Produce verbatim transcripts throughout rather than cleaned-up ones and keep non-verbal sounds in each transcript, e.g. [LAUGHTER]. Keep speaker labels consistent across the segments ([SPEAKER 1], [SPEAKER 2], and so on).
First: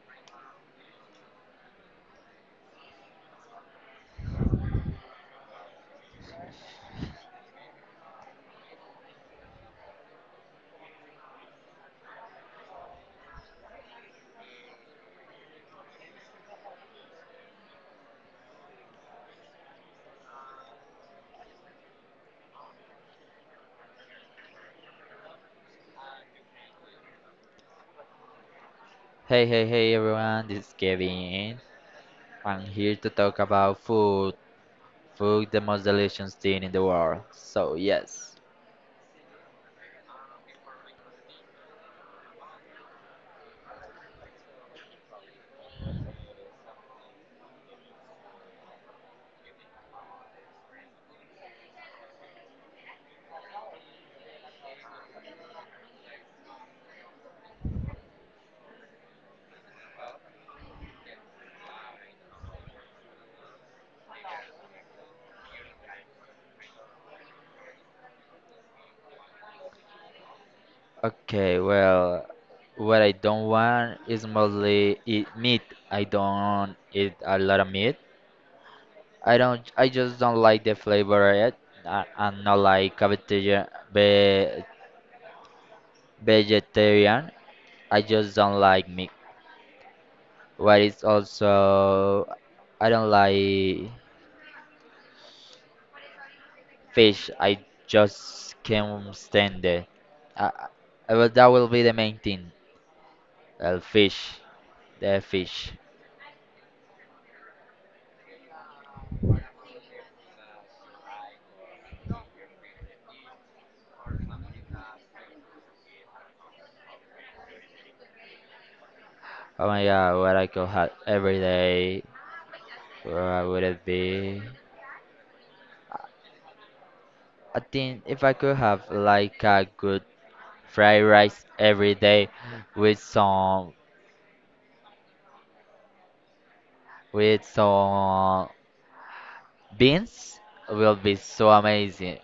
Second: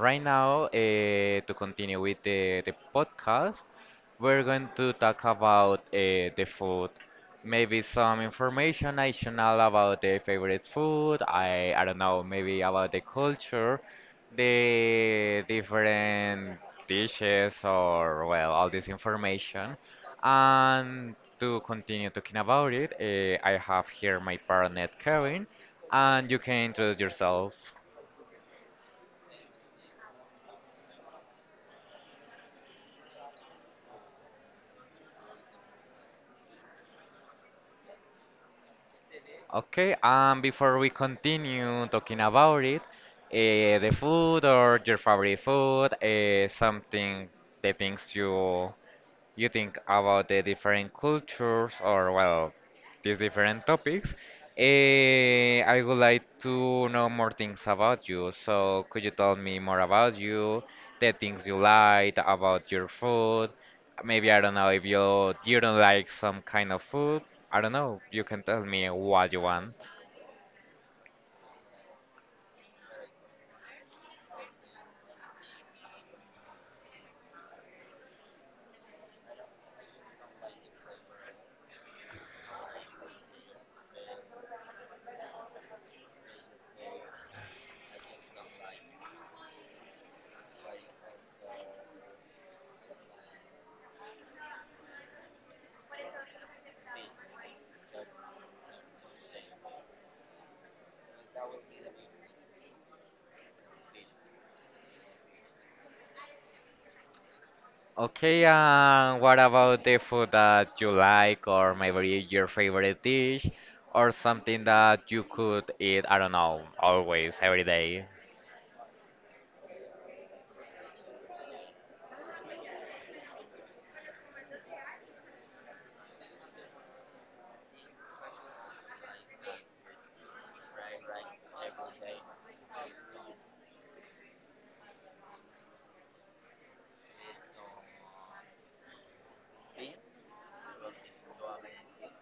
[SPEAKER 1] right now, uh, to continue with the, the podcast, we're going to talk about uh, the food. Maybe some information I should know about the favorite food. I I don't know, maybe about the culture, the different dishes, or well, all this information. And to continue talking about it, uh, I have here my partner Kevin. And you can introduce yourself.
[SPEAKER 2] Hey, hey, hey everyone, this is Kevin. I'm here to talk about food. Food, the most delicious thing in the world. So, yes.
[SPEAKER 1] Okay, and before we continue talking about it, uh, the food or your favorite food, uh, something, the things you you think about the different cultures, or well, these different topics. Eh, I would like to know more things about you. So, could you tell me more about you, the things you like, about your food? Maybe I don't know if you you don't like some kind of food. I don't know. You can tell me what you want.
[SPEAKER 2] Okay, well, what I don't want is mostly eat meat. I don't eat a lot of meat. I don't, I just don't like the flavor of it. I, I'm not like a vegetarian, ve- vegetarian. I just don't like meat. What is also, I don't like fish. I just can't stand it. I, I, well, that will be the main thing. Well, fish, the fish.
[SPEAKER 1] Okay, and what about the food that you like, or maybe your favorite dish, or something that you could eat, I don't know, always, every day?
[SPEAKER 2] Oh my God, what I could have every day. Where would it be? I think if I could have like a good fried rice every day with some with some beans, will be so amazing.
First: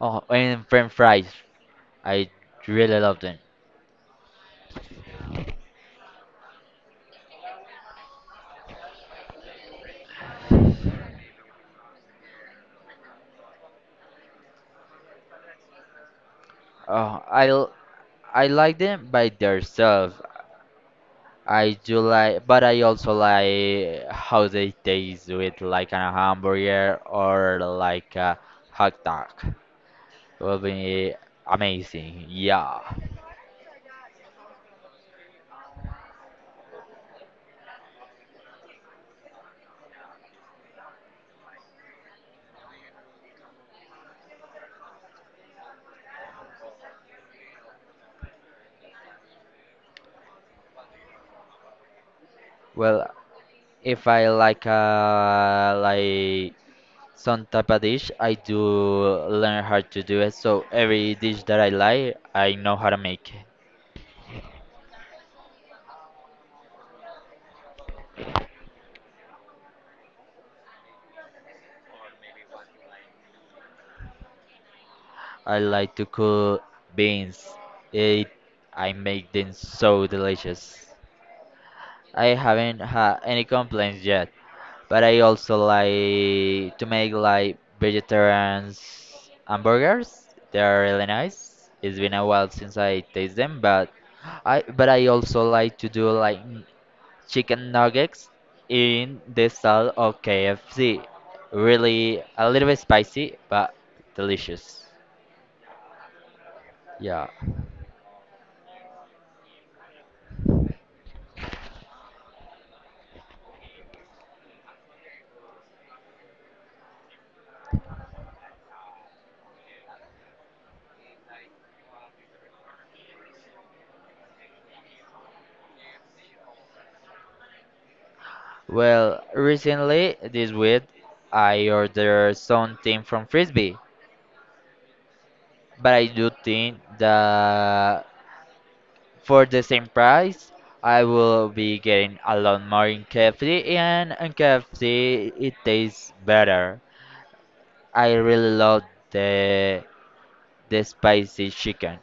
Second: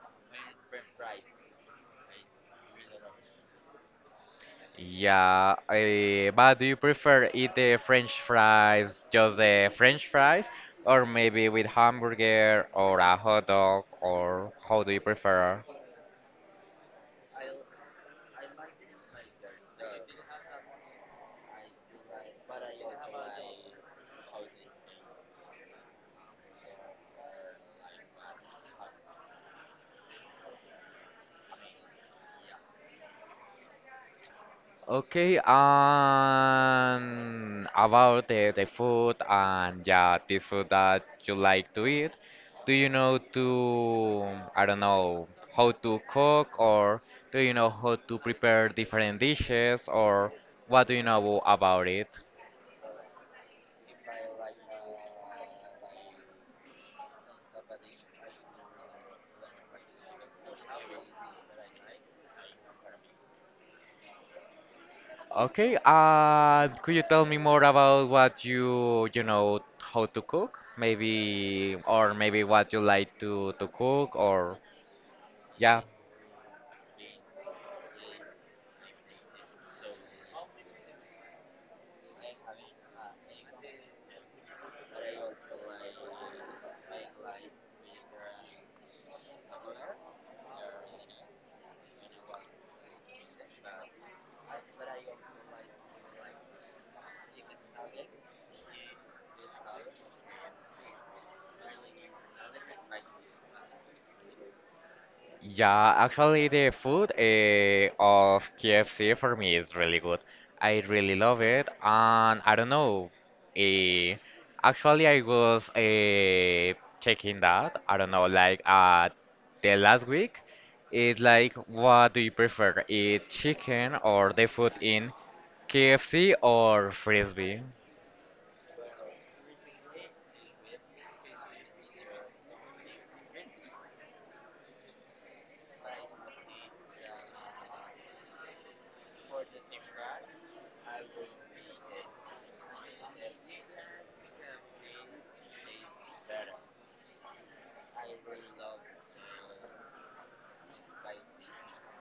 [SPEAKER 2] Oh, and French fries. I really love them.
[SPEAKER 1] Yeah, eh, but do you prefer eat the French fries, just the French fries, or maybe with hamburger or a hot dog, or how do you prefer?
[SPEAKER 2] Oh, I l- I like them by themselves. I do like, but I also like how they taste with like a hamburger or like a hot dog. Will be amazing. Yeah.
[SPEAKER 1] Okay, and about the, the food, and yeah, this food that you like to eat, do you know to, I don't know, how to cook, or do you know how to prepare different dishes, or what do you know about it?
[SPEAKER 2] Well, if I like uh like some type of dish, I do learn how to do it. So every dish that I like, I know how to make it.
[SPEAKER 1] Okay, uh, could you tell me more about what you, you know, how to cook? Maybe, or maybe what you like to, to cook, or
[SPEAKER 2] I
[SPEAKER 1] yeah.
[SPEAKER 2] like to cook beans. It I make them so delicious. I haven't had any complaints yet. But I also like to make like vegetarian hamburgers. They are really nice. It's been a while since I taste them, but I but I also like to do like n- chicken nuggets in the style of K F C. Really a little bit spicy, but delicious.
[SPEAKER 1] Yeah, actually, the food
[SPEAKER 2] Yeah.
[SPEAKER 1] uh, of K F C for me is really good. I really love it, and I don't know. Uh, actually, I was uh, checking that. I don't know, like uh, the last week, is like, what do you prefer, eat chicken or the food in K F C or Frisbee?
[SPEAKER 2] Well, recently this week I ordered something from Frisbee, but I do think that for the same price, I will be getting a lot more in K F C, and in K F C it tastes better. I really love the the spicy chicken.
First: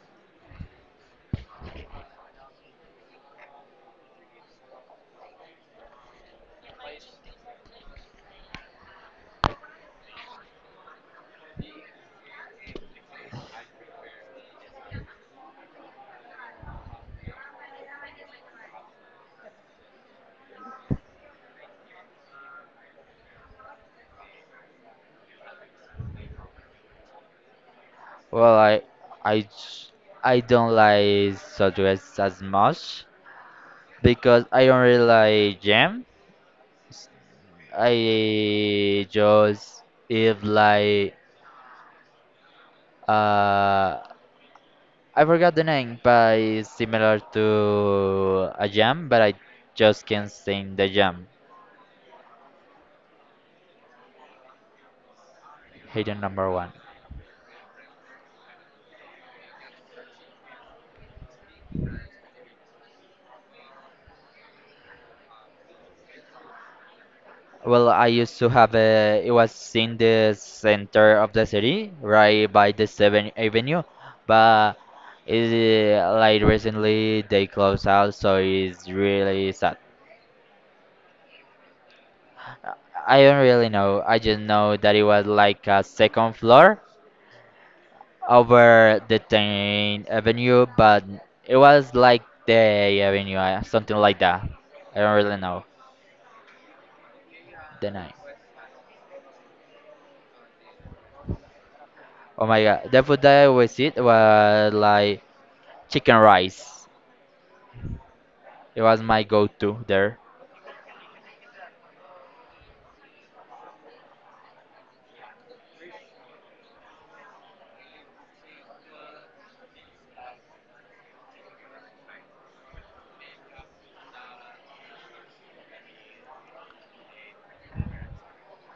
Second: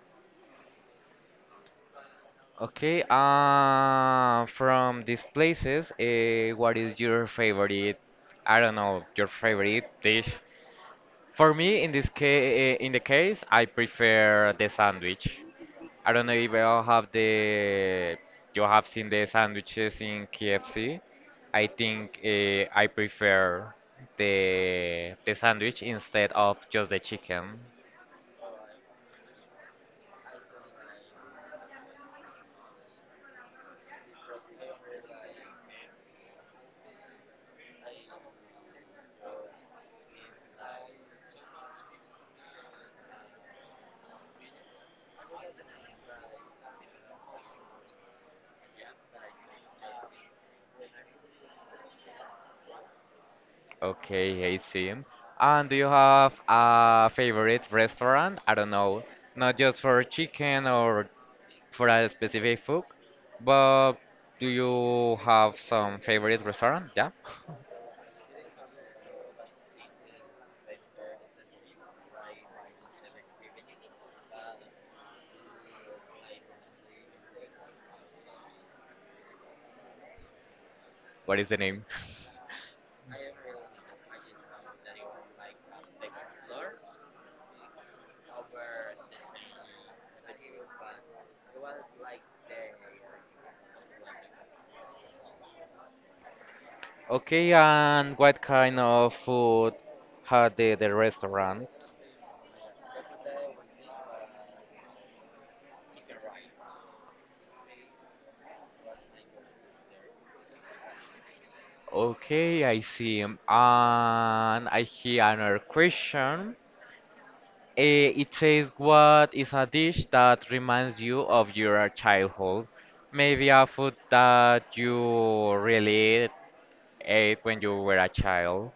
[SPEAKER 1] Okay, uh, from these places, uh, what is your favorite? I don't know, your favorite dish. For me, in this case, in the case, I prefer the sandwich. I don't know if you all have the you have seen the sandwiches in K F C. I think uh, I prefer the the sandwich instead of just the chicken.
[SPEAKER 2] Well, I I j- I don't like sausages as much because I don't really like jam. I just eat like uh I forgot the name, but it's similar to a jam, but I just can't sing the jam.
[SPEAKER 1] Okay, I see. And do you
[SPEAKER 2] Hidden
[SPEAKER 1] have
[SPEAKER 2] number one.
[SPEAKER 1] a favorite restaurant? I don't know, not just for chicken or for a specific food, but do you have some favorite restaurant? Yeah. [LAUGHS]
[SPEAKER 2] Well, I used to have a. It was in the center of the city, right by the seventh Avenue, but it, like recently they closed out, so it's really sad.
[SPEAKER 1] What is the name?
[SPEAKER 2] I don't really know. I just know that it was like a second floor over the Tain Avenue, but it was like the Avenue, uh, something like that. I don't really know
[SPEAKER 1] Okay,
[SPEAKER 2] the name.
[SPEAKER 1] and what kind of food had the, the restaurant?
[SPEAKER 2] Oh my god, the food that I always eat was like chicken rice. It was my go-to there.
[SPEAKER 1] Okay, I see. And I hear another question. Eh, It says, "What is a dish that reminds you of your childhood?" Maybe a food that you really ate when you were a child.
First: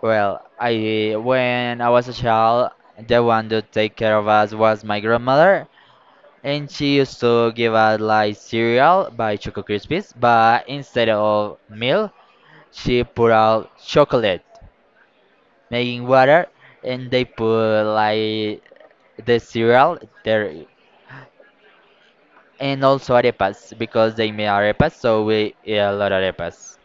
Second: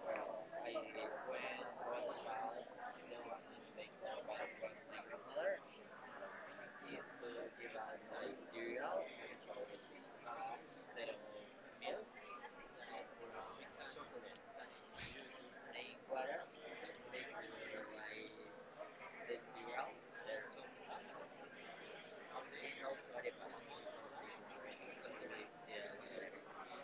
[SPEAKER 2] Well, I when I was a child, the one to take care of us was my grandmother, and she used to give us like cereal by Choco Krispies, but instead of milk, she put out chocolate. Making water and they put like the cereal there. And also arepas because they made arepas, so we eat a lot of arepas.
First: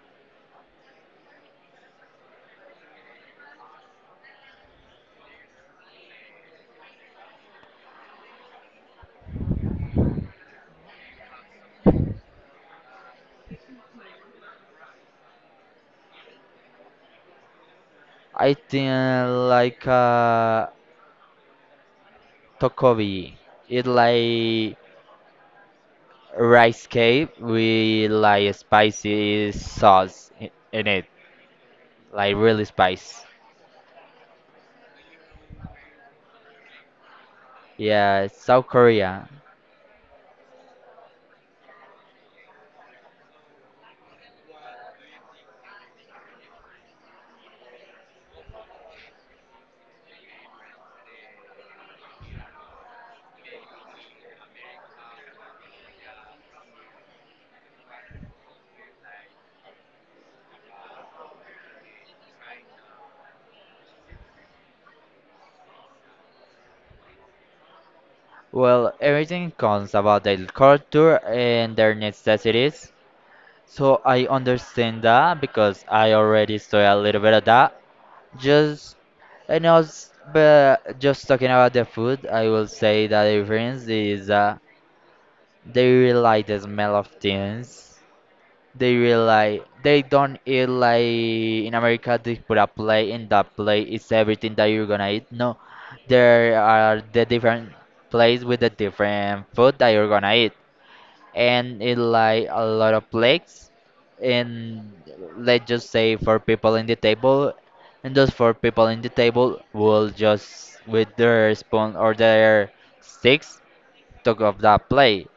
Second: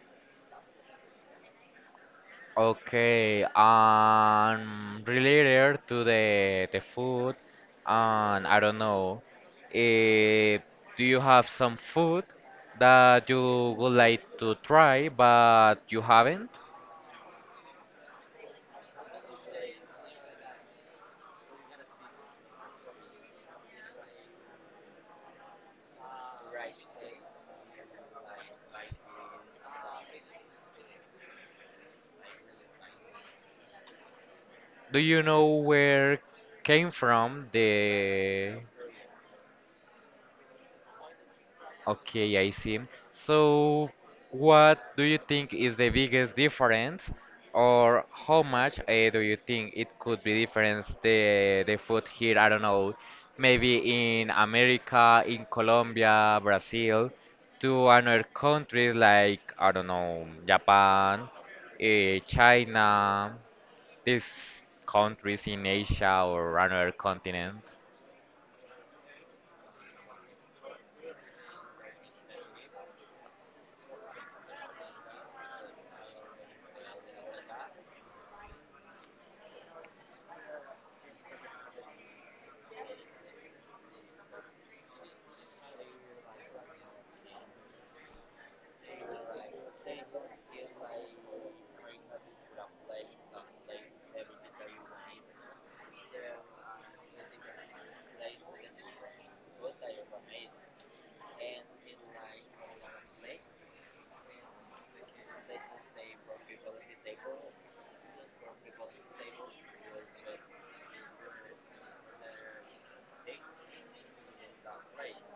[SPEAKER 1] Okay, um, related to the the food, and I don't know, eh, do you have some food that you would like to try but you haven't?
[SPEAKER 2] I think like uh tokobi, it like rice cake with like spicy sauce i- in it, like really spice.
[SPEAKER 1] Do you know where came from
[SPEAKER 2] Yeah,
[SPEAKER 1] the
[SPEAKER 2] South Korea.
[SPEAKER 1] Okay, I see. So, what do you think is the biggest difference, or how much uh, do you think it could be difference the the food here? I don't know, maybe in America, in Colombia, Brazil, to another countries, like I don't know, Japan, uh, China, these countries in Asia or another continent.
[SPEAKER 2] Well, everything comes about their culture and their necessities. So I understand that because I already saw a little bit of that. Just and also, but just talking about the food, I will say that the difference is that they really like the smell of things. They really like they don't eat like in America they put a plate and that plate is everything that you're gonna eat. No, there are the different plates with the different food that you're gonna eat, and it like a lot of plates. And let's just say four people in the table, and those four people in the table will just with their spoon or their sticks talk of that plate.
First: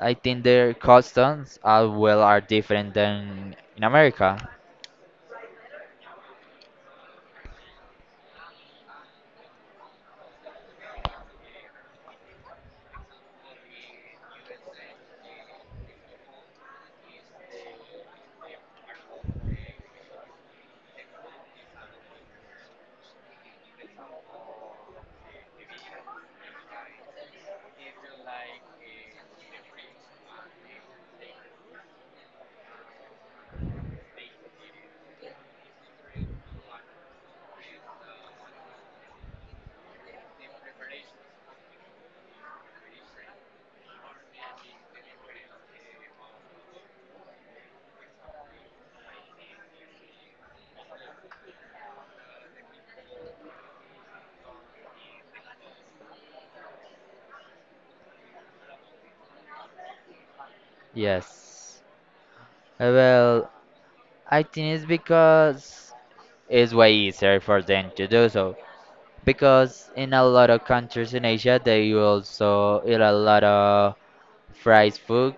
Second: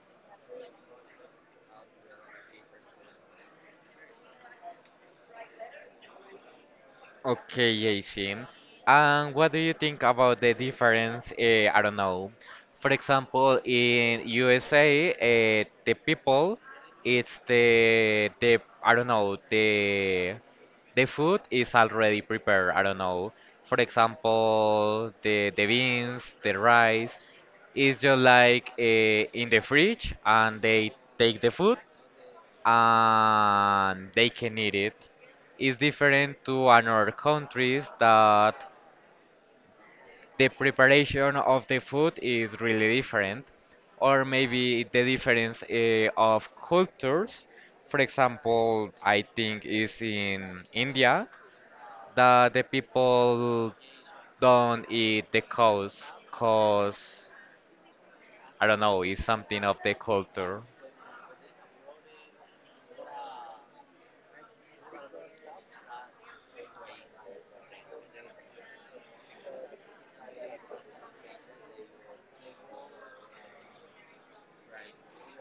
[SPEAKER 2] I think their customs as well are different than in America.
[SPEAKER 1] Okay, Jason. And what do you think about the difference? Uh, I don't know. For example, in U S A, uh, the people, it's the the I don't know the the food is already prepared. I don't know. For example, the the beans, the rice, is just like uh, in the fridge, and they take the food and they can eat it. It's different to another countries that the preparation of the food is really different, or maybe the difference eh, of cultures. For example, I think is in India that the people don't eat the cows because I don't know, it's something of the culture.
[SPEAKER 2] Yes. Uh, Well, I think it's because it's way easier for them to do so. Because in a lot of countries in Asia, they also eat a lot of fried food,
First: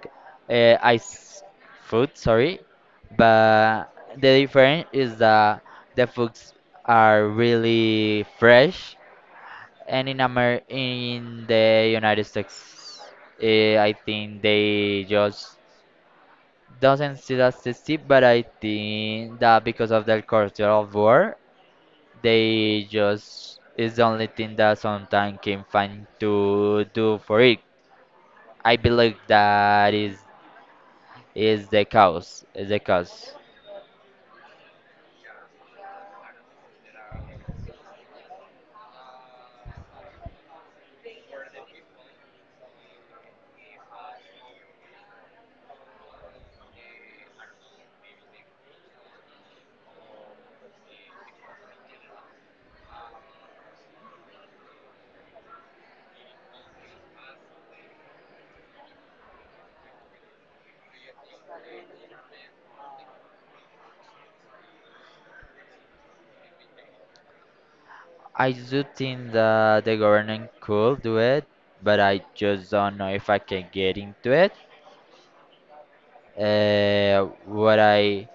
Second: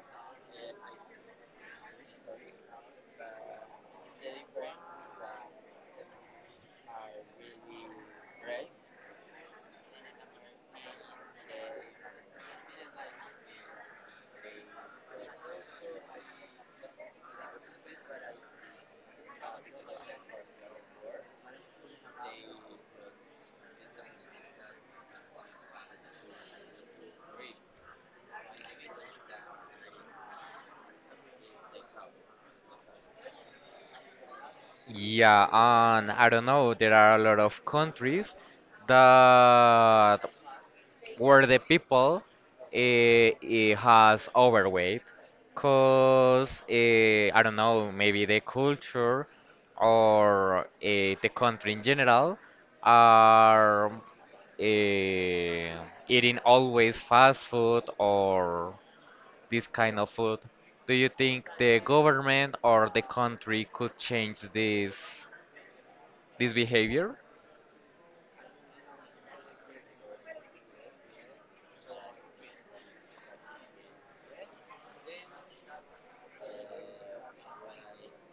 [SPEAKER 2] uh, ice food, sorry. But the difference is that the foods are really fresh, and in Amer in the United States, uh, I think they just doesn't see that tasty, but I think that because of the culture of war, they just is the only thing that sometimes can find to do for it. I believe that is is the cause. Is the cause.
[SPEAKER 1] Yeah, and I don't know, there are a lot of countries that where the people eh, eh, has overweight, cause eh, I don't know, maybe the culture or eh, the country in general are eh, eating always fast food or this kind of food. Do you think the government or the country could change this? This behavior?
[SPEAKER 2] I do think that the government could do it, but I just don't know if I can get into it. Uh, what I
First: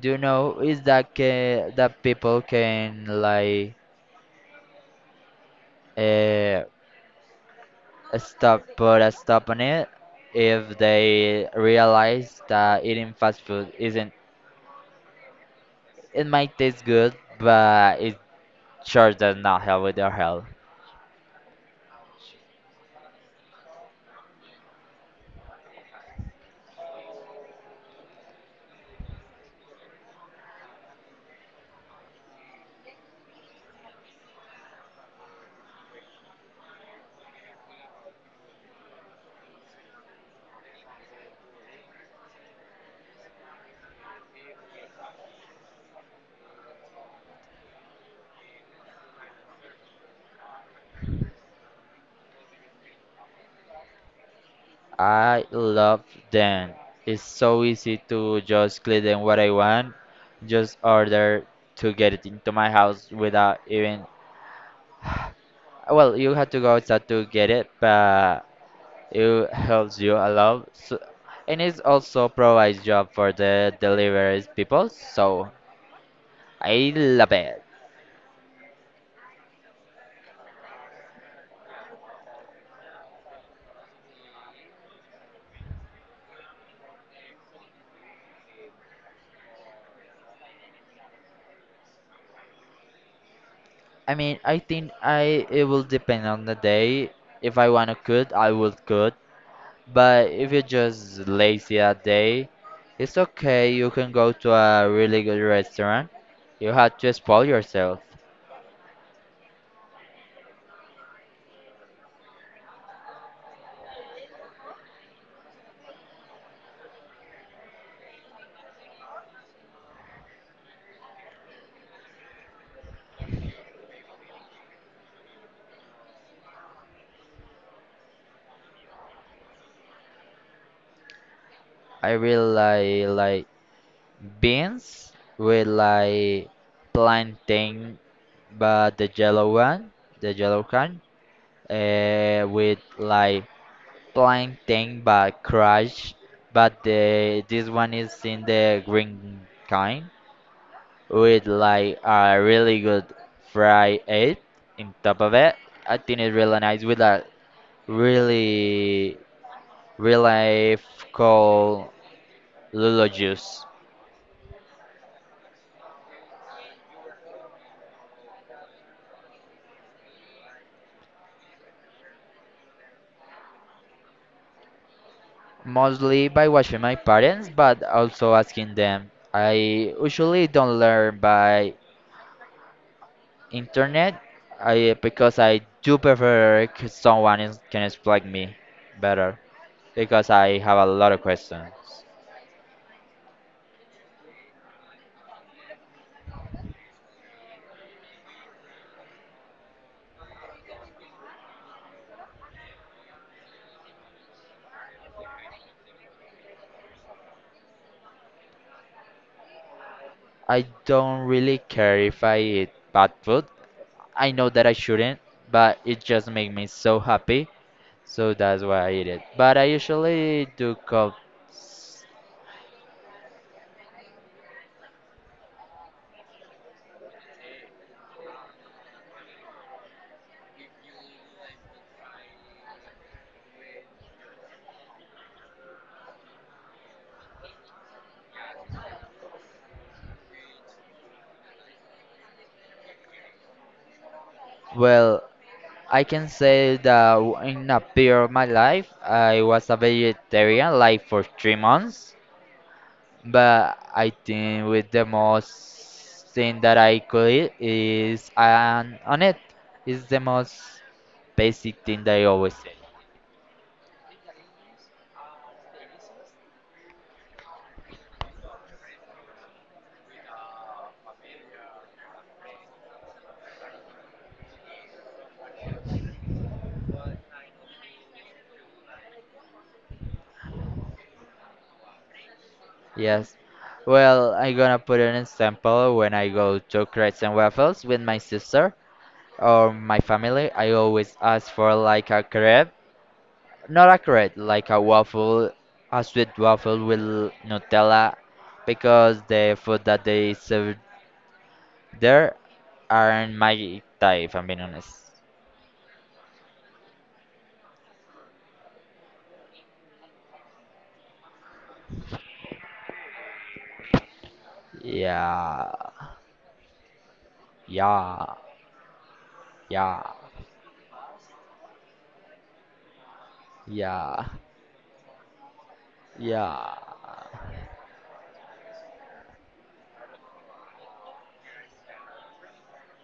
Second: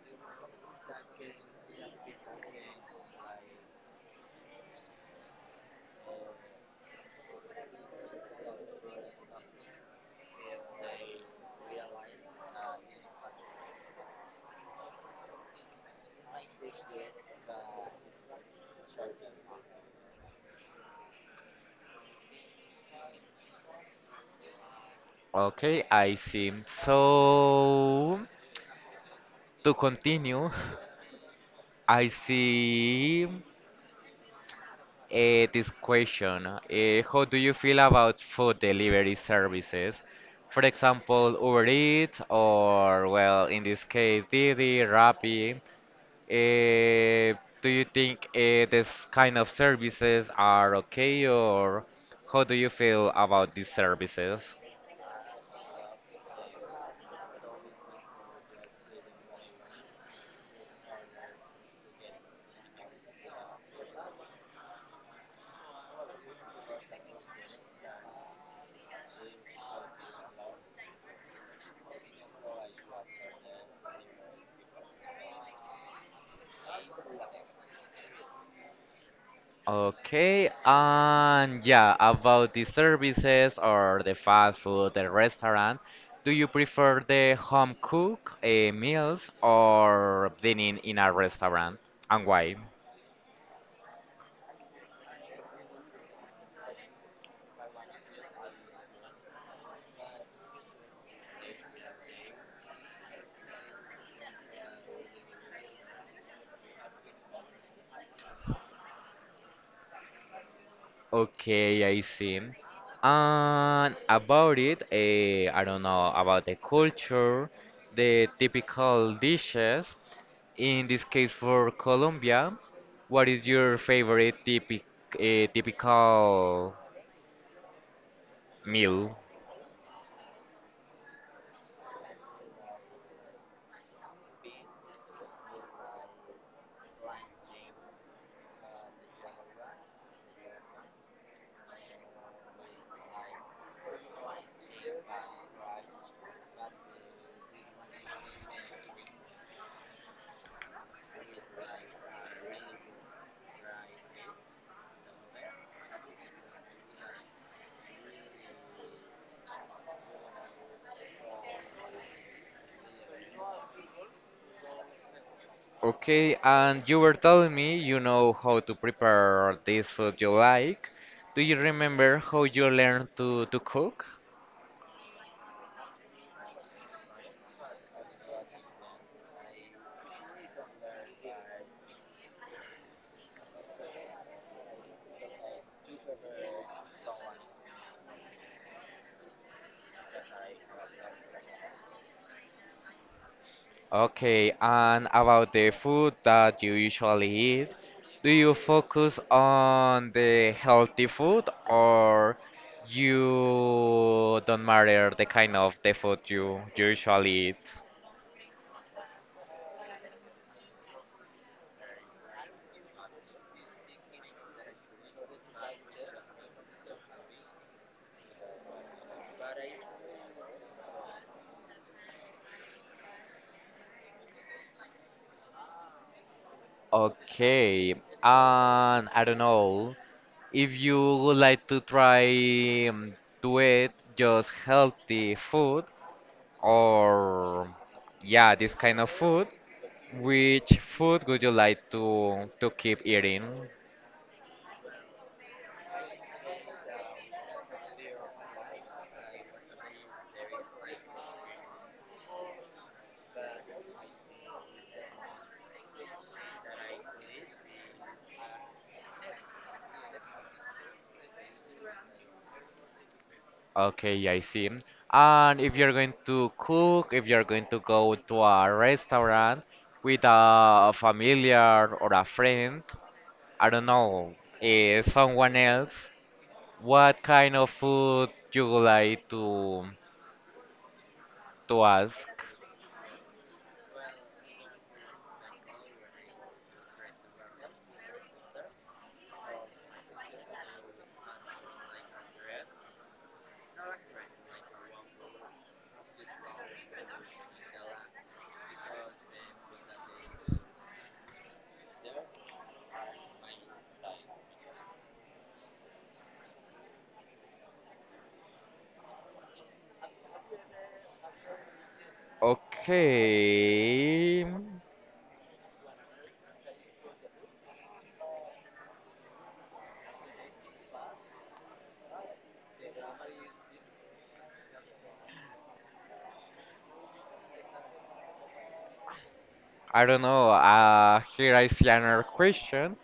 [SPEAKER 2] do know is that ca that people can like uh, stop put a stop on it if they realize that eating fast food isn't it might taste good, but it sure does not help with their health.
[SPEAKER 1] Okay, I see. So, to continue, [LAUGHS] I see uh, this question. Uh, how do you feel about food delivery services? For example, Uber Eats, or well, in this case, Didi, Rappi. Uh, do you think uh, this kind of services are okay, or how do you feel about these services?
[SPEAKER 2] I love them. It's so easy to just click on what I want, just order to get it into my house without even. Well, you have to go outside to get it, but it helps you a lot. So, and it also provides job for the deliveries people, so I love it.
[SPEAKER 1] Okay, and yeah, about the services or the fast food, the restaurant, do you prefer the home cook uh, meals or dining in a restaurant? And why?
[SPEAKER 2] I mean, I think I it will depend on the day. If I wanna cook, I will cook. But if you're just lazy that day, it's okay. You can go to a really good restaurant. You have to spoil yourself.
[SPEAKER 1] Okay, I see. And about it, uh, I don't know, about the culture, the typical dishes. In this case, for Colombia, what is your favorite typic, uh, typical meal?
[SPEAKER 2] I really like like beans with like plantain, but the yellow one, the yellow kind, uh, with like plantain but crushed, but the this one is in the green kind. With like a really good fried egg in top of it. I think it's really nice with a really really cold Lulu juice.
[SPEAKER 1] Okay, and you were telling me you know how to prepare this food you like. Do you remember how you learned to, to cook?
[SPEAKER 2] Mostly by watching my parents, but also asking them. I usually don't learn by internet, I because I do prefer c- someone is, can explain me better because I have a lot of questions.
[SPEAKER 1] Okay, and about the food that you usually eat, do you focus on the healthy food, or you don't matter the kind of the food you usually eat?
[SPEAKER 2] I don't really care if I eat bad food I know that I shouldn't, but it just makes me so happy. So that's why I eat it. But I usually do cook.
[SPEAKER 1] Okay, and I don't know. If you would like to try um, to eat just healthy food, or yeah, this kind of food, which food would you like to to keep eating?
[SPEAKER 2] Well, I can say that w- in a period of my life, I was a vegetarian like for three months. But I think with the most thing that I could eat is an on it. It's the most basic thing that I always eat.
[SPEAKER 1] Okay, I see. And if you're going to cook, if you're going to go to a restaurant with a familiar or a friend, I don't know, eh, someone else, what kind of food you would like to to ask?
[SPEAKER 2] Yes. Well, I gonna put an example when I go to crepes and waffles with my sister or my family. I always ask for like a crepe, not a crepe, like a waffle, a sweet waffle with Nutella, because the food that they serve there aren't my type, if I'm being honest.
[SPEAKER 1] Okay.
[SPEAKER 2] Yeah, yeah, yeah, yeah, yeah.
[SPEAKER 1] I don't know. Uh, here I see another question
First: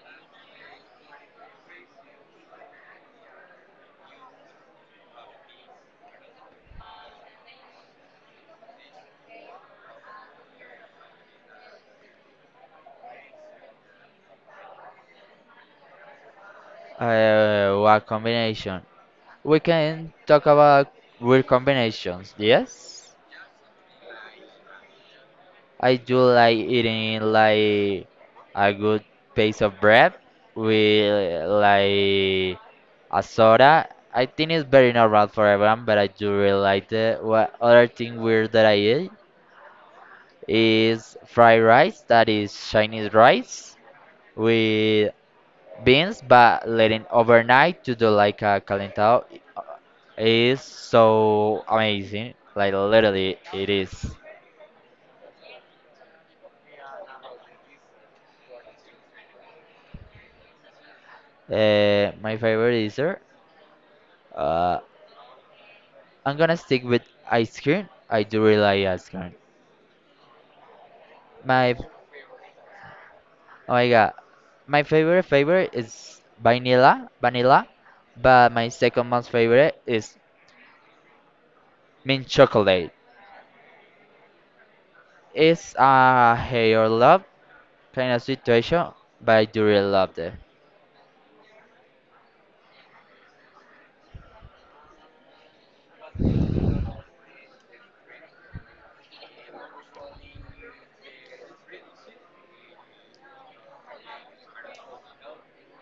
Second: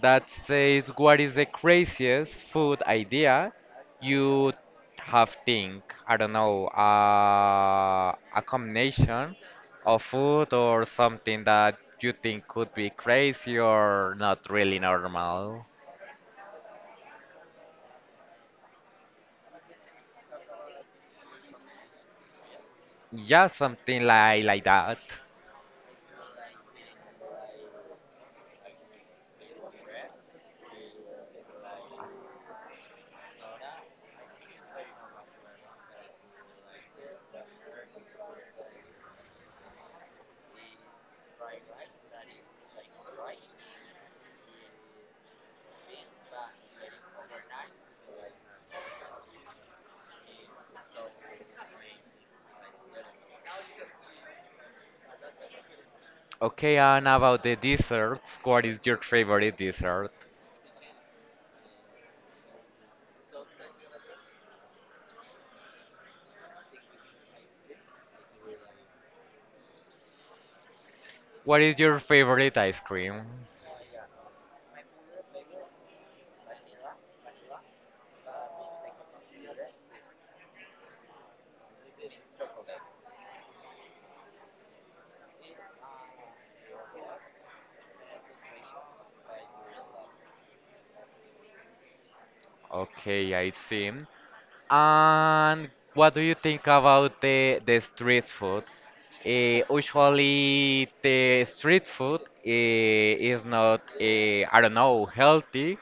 [SPEAKER 1] that says, "What is the craziest food idea you have think?" I don't know. Uh, a combination of food or something that you think could be crazy or not really normal.
[SPEAKER 2] Uh, what combination? We can talk about weird combinations, yes?
[SPEAKER 1] Yeah, something like like that.
[SPEAKER 2] I do like eating like a good piece of bread with like a soda. I think it's very normal for everyone, but I do really like it. What other thing weird that I eat is fried rice, that is Chinese rice with beans, but letting overnight to do like a calentado i- is so amazing. Like literally, it is.
[SPEAKER 1] Okay, and about the desserts, what is your favorite dessert?
[SPEAKER 2] Uh, my favorite dessert. Uh, I'm gonna stick with ice cream. I do really like ice cream.
[SPEAKER 1] What
[SPEAKER 2] My
[SPEAKER 1] is your favorite ice cream?
[SPEAKER 2] oh my god, my favorite favorite is vanilla, vanilla, but my second most favorite is mint chocolate. It's a hate or love kind of situation, but I do really love it.
[SPEAKER 1] Okay, I see. And what do you think about the the street food? Eh, usually the street food eh, is not eh, I don't know healthy,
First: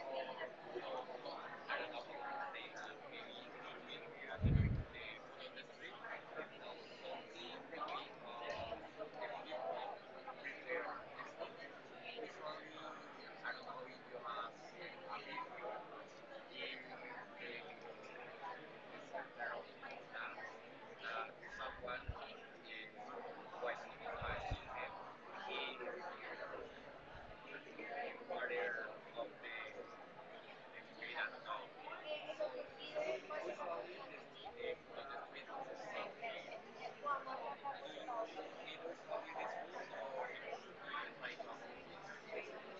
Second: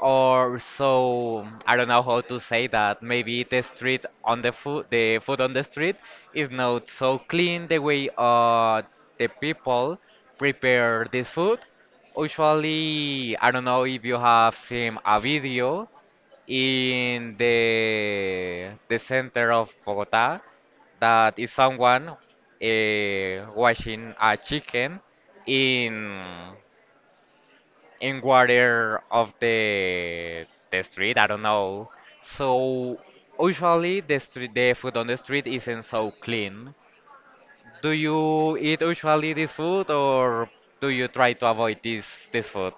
[SPEAKER 1] or so I don't know how to say that. Maybe the street on the food the food on the street is not so clean, the way uh the people prepare this food. Usually I don't know if you have seen a video in the the center of Bogota, that is someone uh, washing a chicken in in water of the the street. I don't know. So usually the street the food on the street isn't so clean. Do you eat usually this food, or do you try to avoid this this food?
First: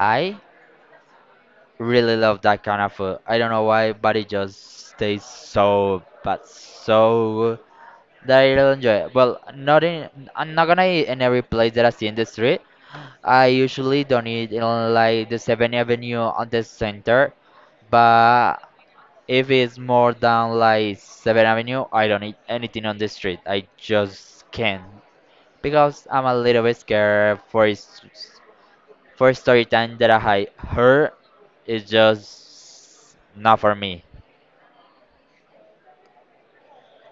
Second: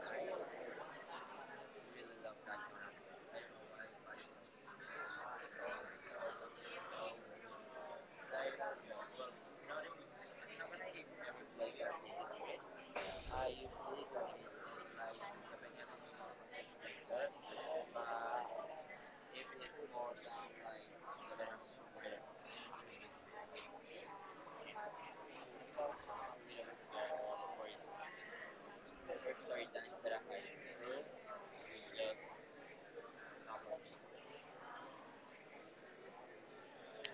[SPEAKER 2] I really love that kind of food. I don't know why, but it just tastes so, but so good that I really enjoy it. Well, not in, I'm not gonna eat in every place that I see in the street. I usually don't eat in like the seventh Avenue on the center, but if it's more than like seventh Avenue, I don't eat anything on the street. I just can't because I'm a little bit scared for it for story time that I had her is just not for me.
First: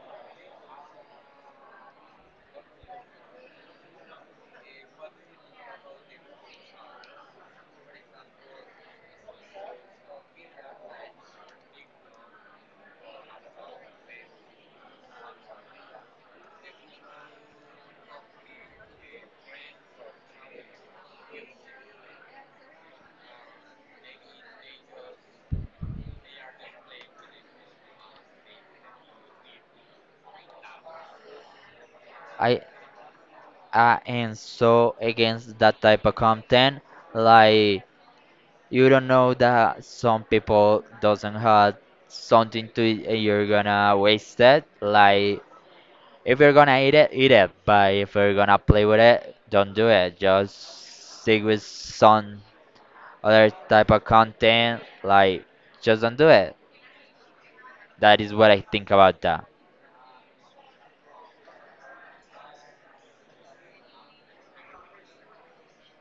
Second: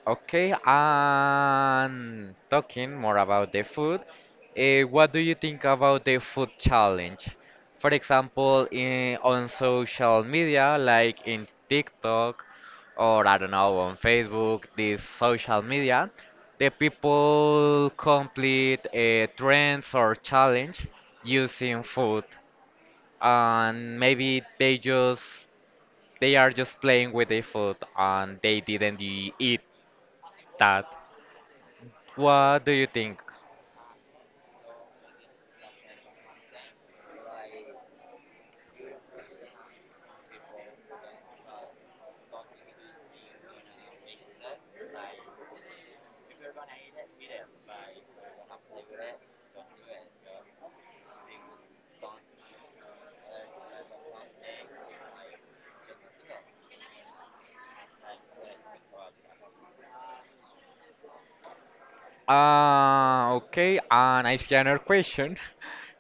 [SPEAKER 1] Okay, and talking more about the food, eh, what do you think about the food challenge? For example, in, on social media, like in TikTok, or I don't know, on Facebook, this social media, the people complete eh, trends or challenge using food, and maybe they just they are just playing with the food, and they didn't e- eat that.
[SPEAKER 2] I
[SPEAKER 1] What do you think?
[SPEAKER 2] I am so against that type of content. Like you don't know that some people doesn't have something to eat and you're gonna waste it. Like if you're gonna eat it, eat it. But if you're gonna play with it, don't do it. Just stick with some other type of content. Like just don't do it. That is what I think about that.
[SPEAKER 1] Uh, okay, and I see another question. [LAUGHS]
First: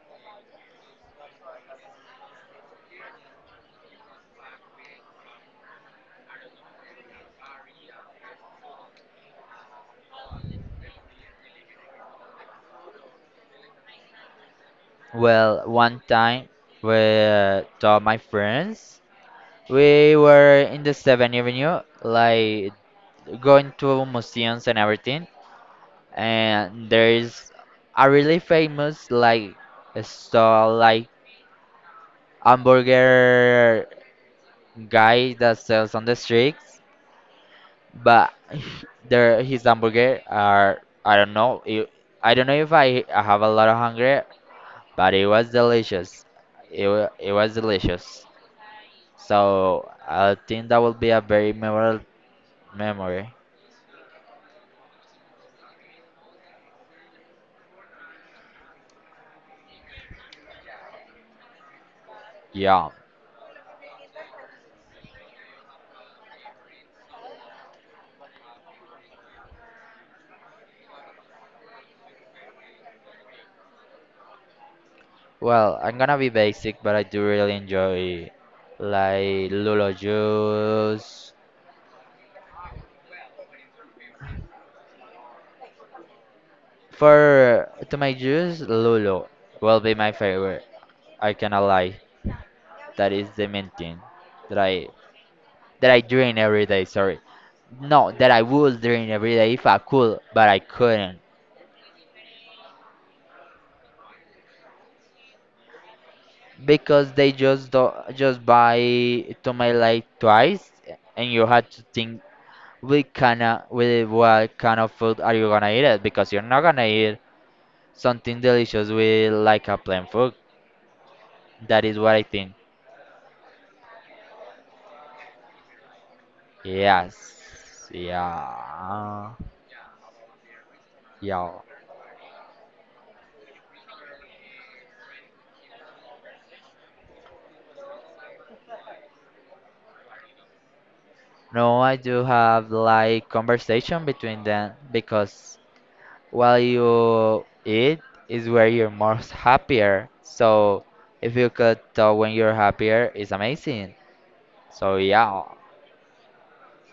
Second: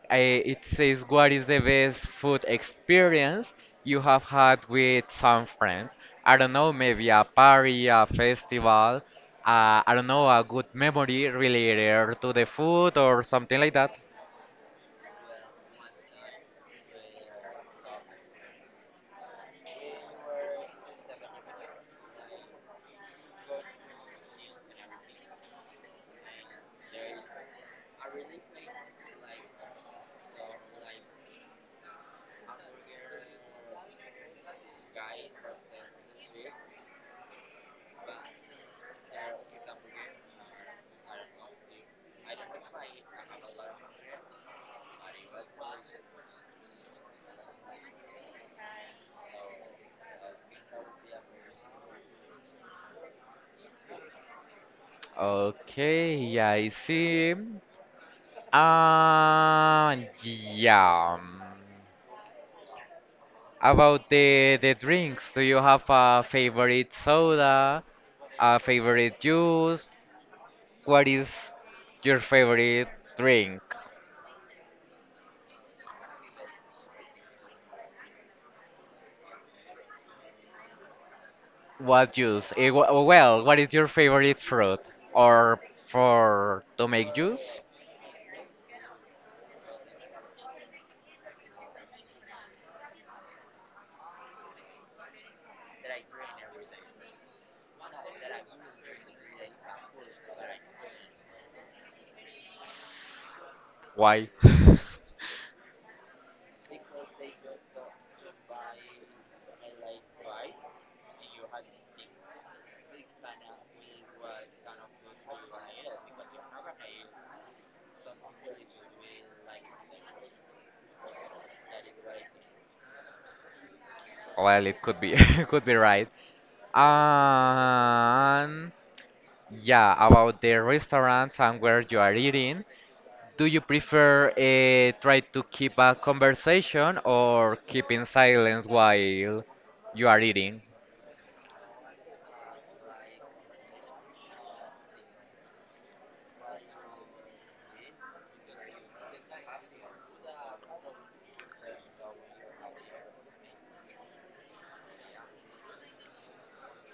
[SPEAKER 1] Uh, it says, "What is the best food experience you have had with some friend?" I don't know, maybe a party, a festival, uh, I don't know, a good memory related to the food or something like that.
[SPEAKER 2] Well, one time with all my friends, we were in the seventh Avenue, like going to museums and everything. And there is a really famous like a stall like hamburger guy that sells on the streets, but [LAUGHS] there his hamburger are I don't know. It, I don't know if I, I have a lot of hunger, but it was delicious. It, wa- it was delicious. So I think that will be a very memorable memory.
[SPEAKER 1] Okay, I see. Uh, yeah. um,
[SPEAKER 2] Yeah.
[SPEAKER 1] about the the drinks, do you have a favorite soda, a favorite juice? What is your favorite drink?
[SPEAKER 2] Well, I'm gonna be basic, but I do really enjoy like Lulo juice.
[SPEAKER 1] What juice? Eh, wh- Well, what is your favorite fruit? Or for to make juice?
[SPEAKER 2] For to my juice, Lulo will be my favorite. I cannot lie. That is the main thing that I that I drink every day. Sorry, no, that I would drink every day if I could, but I couldn't
[SPEAKER 1] Why? [LAUGHS]
[SPEAKER 2] because they just do, just buy to my like twice, and you had to think we kinda with what kind of food are you gonna eat it? Because you're not gonna eat something delicious with like a plain food. That is what I think.
[SPEAKER 1] Well, it could be, [LAUGHS] could be right.
[SPEAKER 2] Yes.
[SPEAKER 1] And
[SPEAKER 2] Yeah.
[SPEAKER 1] yeah, about the restaurants
[SPEAKER 2] Yeah.
[SPEAKER 1] and where you are eating. Do you prefer uh, try to keep a conversation or keeping silence while you are eating?
[SPEAKER 2] No, I do have like conversation between them because while you eat is where you're most happier. So if you could talk when you're happier, it's amazing. So yeah.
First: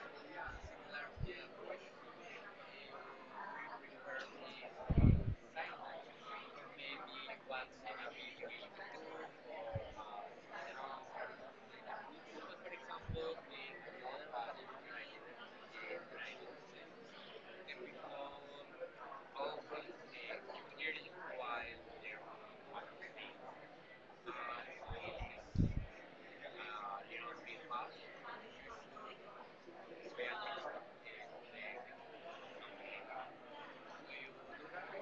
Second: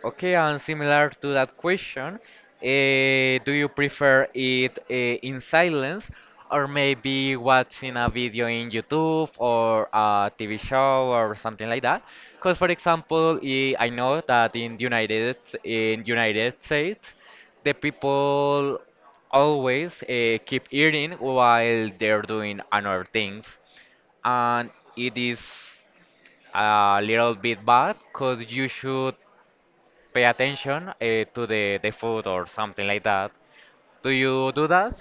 [SPEAKER 1] Okay, and similar to that question, eh, do you prefer it eh, in silence, or maybe watching a video in YouTube or a T V show or something like that? Because, for example, eh, I know that in United in United States, the people always eh, keep eating while they're doing other things, and it is a little bit bad because you should pay attention uh, to the, the food or something like that. Do you do that?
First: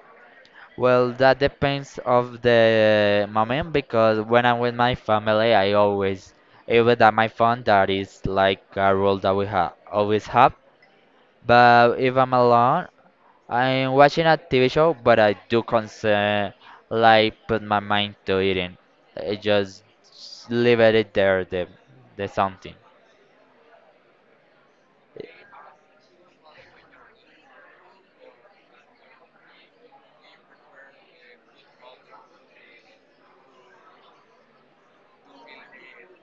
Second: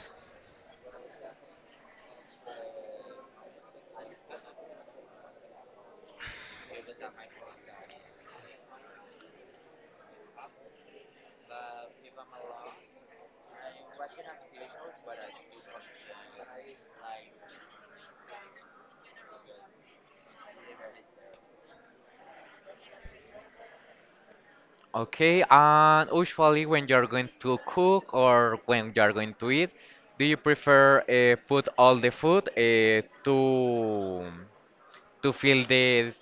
[SPEAKER 2] Well, that depends of the moment because when I'm with my family, I always even at my phone. That is like a rule that we have always have. But if I'm alone, I'm watching a T V show, but I do concern like put my mind to eating. I just leave it there, the the something.
[SPEAKER 1] Okay, and usually when you're going to cook or when you're going to eat, do you prefer uh, put all the food uh, to to fill the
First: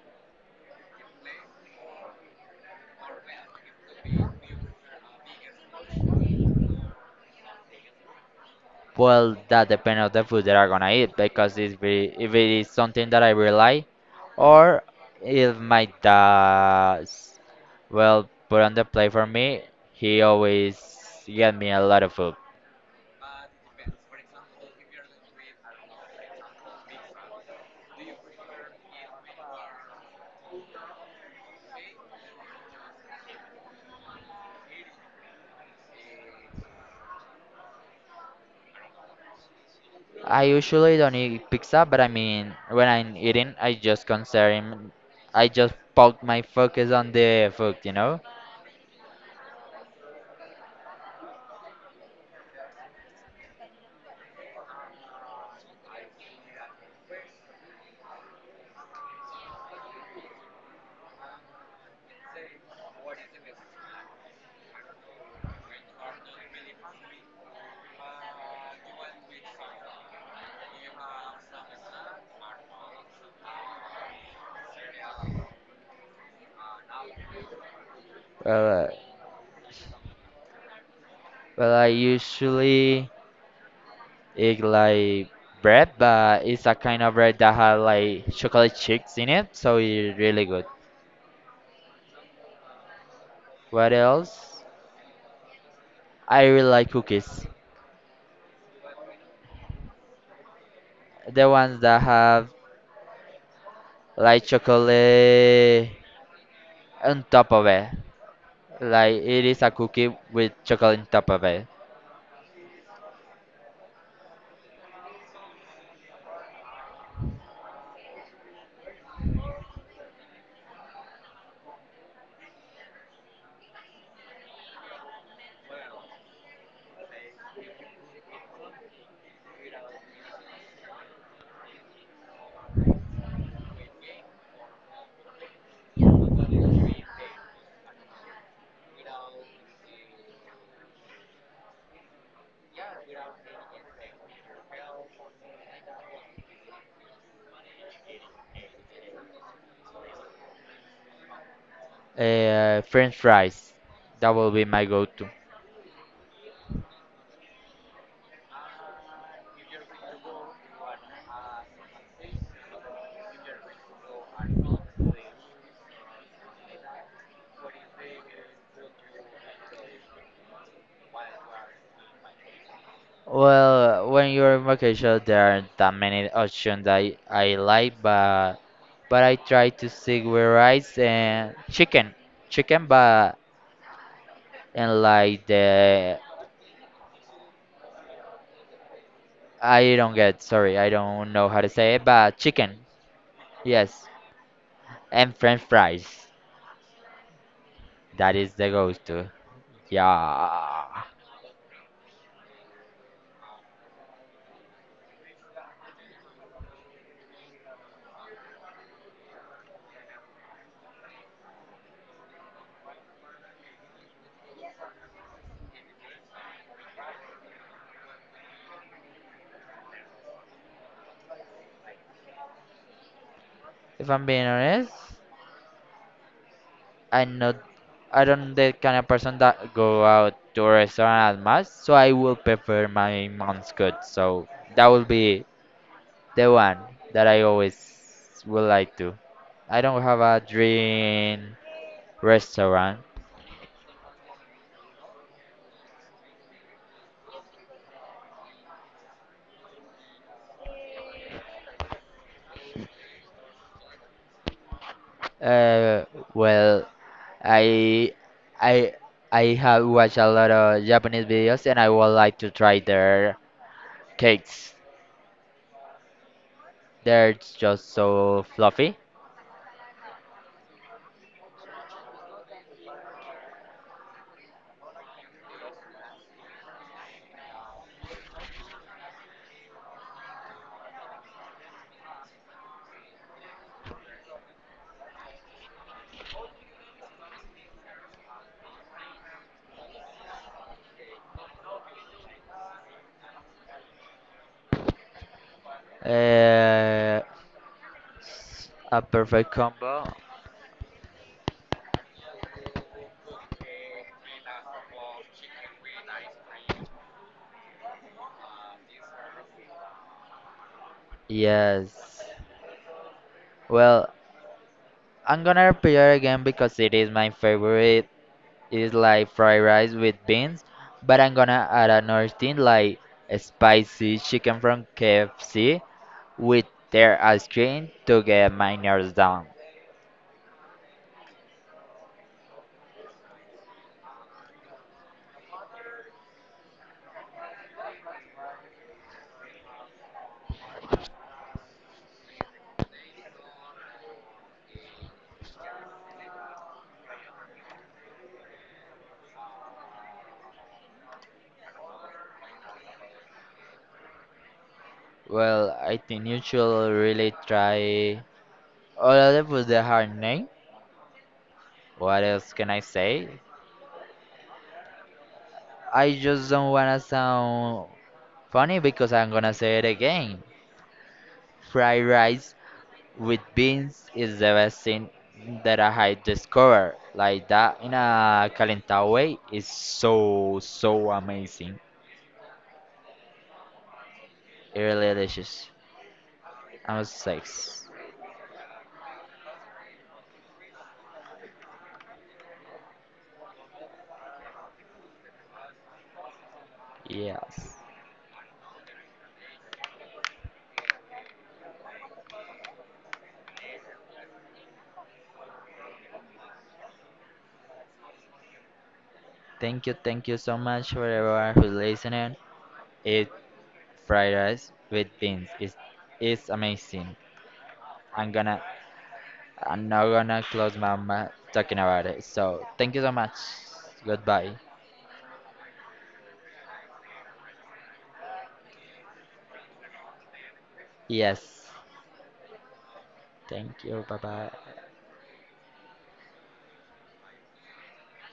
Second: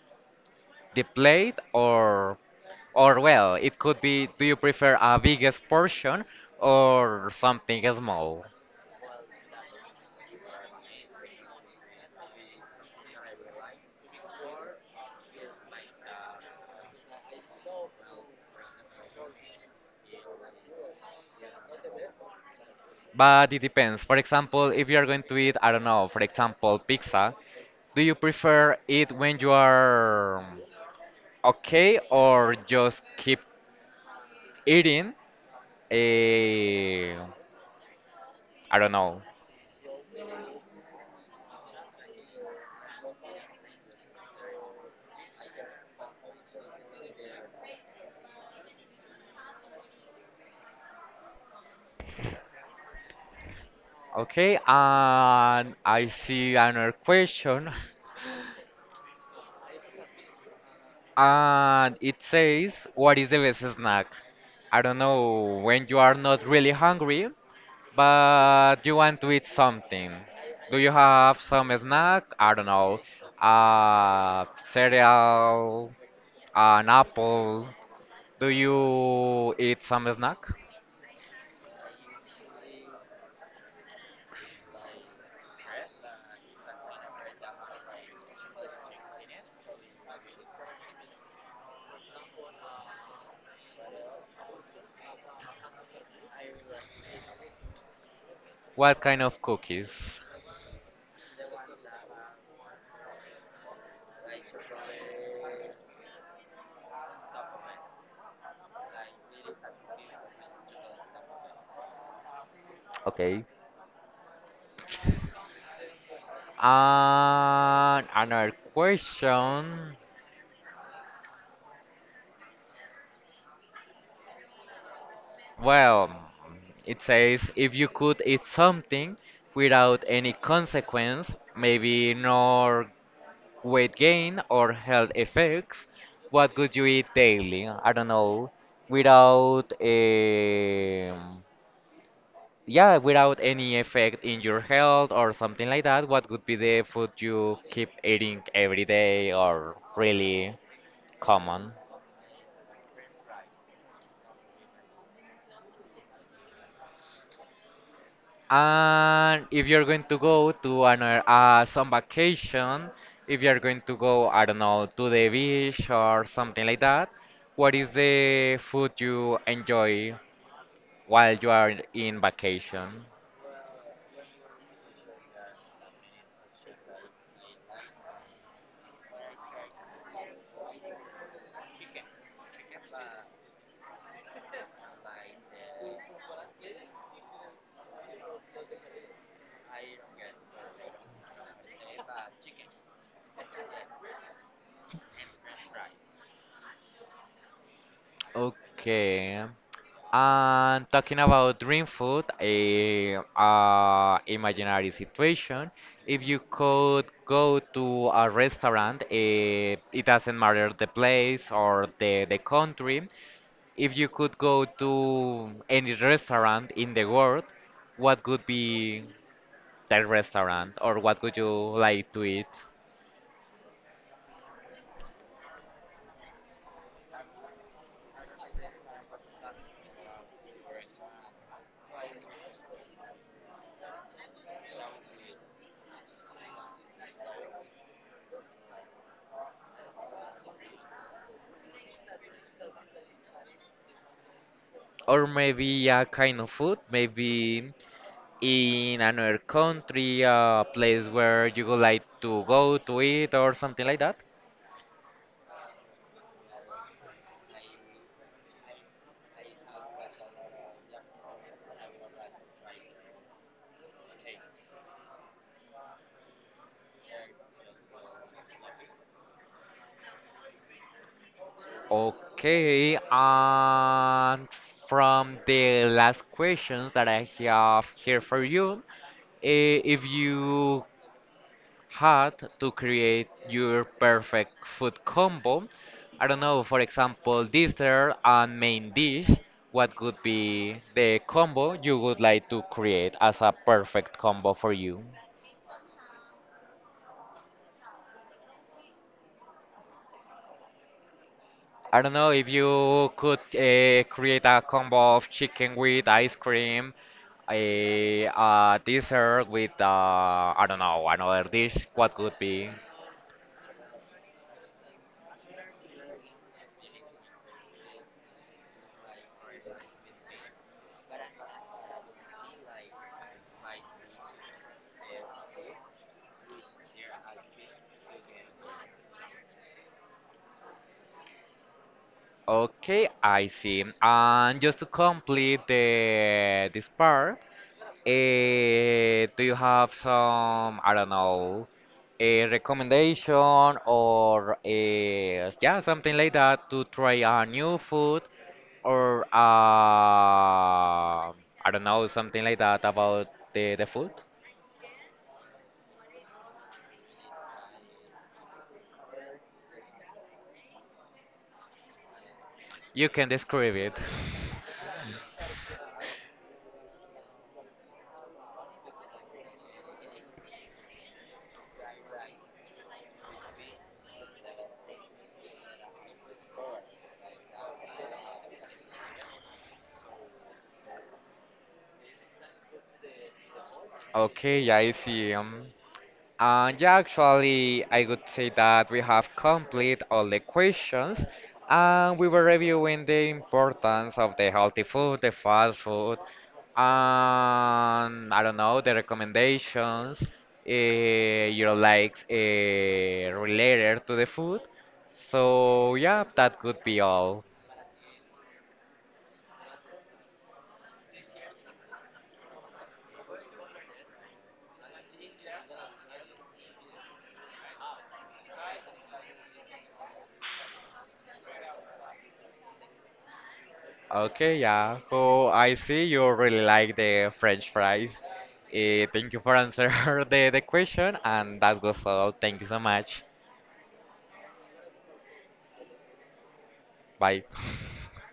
[SPEAKER 1] the plate, or or well, it could be do you prefer a biggest portion or something small?
[SPEAKER 2] Well, that depends on the food that I'm gonna eat because it's very, if it is something that I really like, or if my dad, well, put on the plate for me, he always get me a lot of food.
[SPEAKER 1] But it depends. For example, if you are going to eat, I don't know, for example, pizza, do you prefer it when you are okay or just keep eating? I I don't know.
[SPEAKER 2] I usually don't eat pizza, but I mean, when I'm eating, I just concern, I just put my focus on the food, you know.
[SPEAKER 1] Okay, and I see another question. [LAUGHS] And it says, what is the best snack? I don't know, when you are not really hungry, but you want to eat something. Do you have some snack? I don't know. Uh, cereal, an apple. Do
[SPEAKER 2] Well, uh,
[SPEAKER 1] you eat some snack?
[SPEAKER 2] well, I usually it like bread, but it's a kind of bread that has like chocolate chips in it, so it's really good. What else? I really like cookies.
[SPEAKER 1] What kind of cookies?
[SPEAKER 2] The ones that have like chocolate on top of it. Like it is a cookie with chocolate on top of it.
[SPEAKER 1] Okay. And another question. Well, it says if you could eat something without any consequence, maybe nor weight gain or health effects, what would you eat daily? I don't know, without um yeah, without any effect in your health or something like that, what would be the food you keep eating every day or really common?
[SPEAKER 2] Uh, French fries. That will be my go-to.
[SPEAKER 1] And if you're going to go to another uh, some vacation, if you're going to go, I don't know, to the beach or something like that, what is the food you enjoy while you are in vacation?
[SPEAKER 2] Well, when you're in vacation, there aren't that many options that I, I like, but but I try to stick with rice and chicken, chicken, but and like the I don't get sorry, I don't know how to say it, but chicken, yes, and French fries. That is the go-to.
[SPEAKER 1] Okay.
[SPEAKER 2] Yeah,
[SPEAKER 1] And talking about dream food, a uh, imaginary situation. If you could go to a restaurant, eh, it doesn't matter the place or the, the country. If you could go to any restaurant in the world, what could be that restaurant, or what would you like to eat?
[SPEAKER 2] if I'm being honest. I'm not I don't the kind of person that go out to a restaurant at much, so I will prefer my mom's good. So that will be the one that I always would like to. I don't have a dream restaurant.
[SPEAKER 1] Or maybe a kind of food, maybe in another country, a place where you would like to go to eat or something like that?
[SPEAKER 2] Uh, well, I I I have watched a lot of Japanese videos and I would like to try their cakes. They're just so fluffy.
[SPEAKER 1] Okay, and from the last questions that I have here for you, eh, if you had to create your perfect food combo, I don't know, for example, dessert and main dish, what would be the combo you would like to create as a perfect combo for you?
[SPEAKER 2] Uh, a perfect combo.
[SPEAKER 1] I don't know if you could uh, create a combo of chicken with ice cream, eh, a, uh dessert with, uh, I don't know, another dish. What
[SPEAKER 2] Yes.
[SPEAKER 1] could be?
[SPEAKER 2] Well, I'm gonna prepare again because it is my favorite. It's like fried rice with beans, but I'm gonna add another thing like a spicy chicken from K F C with their ice cream to get my nerves down.
[SPEAKER 1] Okay, I see. And just to complete the this part, Eh, do you have some, I don't know, a recommendation, or a, yeah, something like that to try a new food, or uh, I don't know, something like that about the, the food?
[SPEAKER 2] Well, I think you should really try all of the food the hard name. What else can I
[SPEAKER 1] You
[SPEAKER 2] say?
[SPEAKER 1] can describe it. [LAUGHS]
[SPEAKER 2] I just don't wanna sound funny because I'm gonna say it again. Fried rice with beans is the best thing that I had discovered. Like that in a calentado way is so so amazing.
[SPEAKER 1] Okay, yeah, I
[SPEAKER 2] Really
[SPEAKER 1] see. um,
[SPEAKER 2] delicious.
[SPEAKER 1] Uh, yeah,
[SPEAKER 2] I'm
[SPEAKER 1] actually,
[SPEAKER 2] six.
[SPEAKER 1] I would say that we have complete all the questions, and we were reviewing the importance of the healthy food, the fast food,
[SPEAKER 2] Yes.
[SPEAKER 1] and I don't know, the recommendations, uh, you know, like uh, related to the food. So yeah, that could be all.
[SPEAKER 2] Thank you, thank you so much for everyone who's listening. Eat fried rice with beans. It's it's amazing. I'm gonna I'm not gonna close my mouth talking about it. So thank you so much. Goodbye.
[SPEAKER 1] Okay, yeah. So I see you really like the French fries. Eh, thank you for answering [LAUGHS] the, the question, and
[SPEAKER 2] Yes.
[SPEAKER 1] that was all. Thank you so much.
[SPEAKER 2] Thank you. Bye bye.
[SPEAKER 1] Bye. [LAUGHS]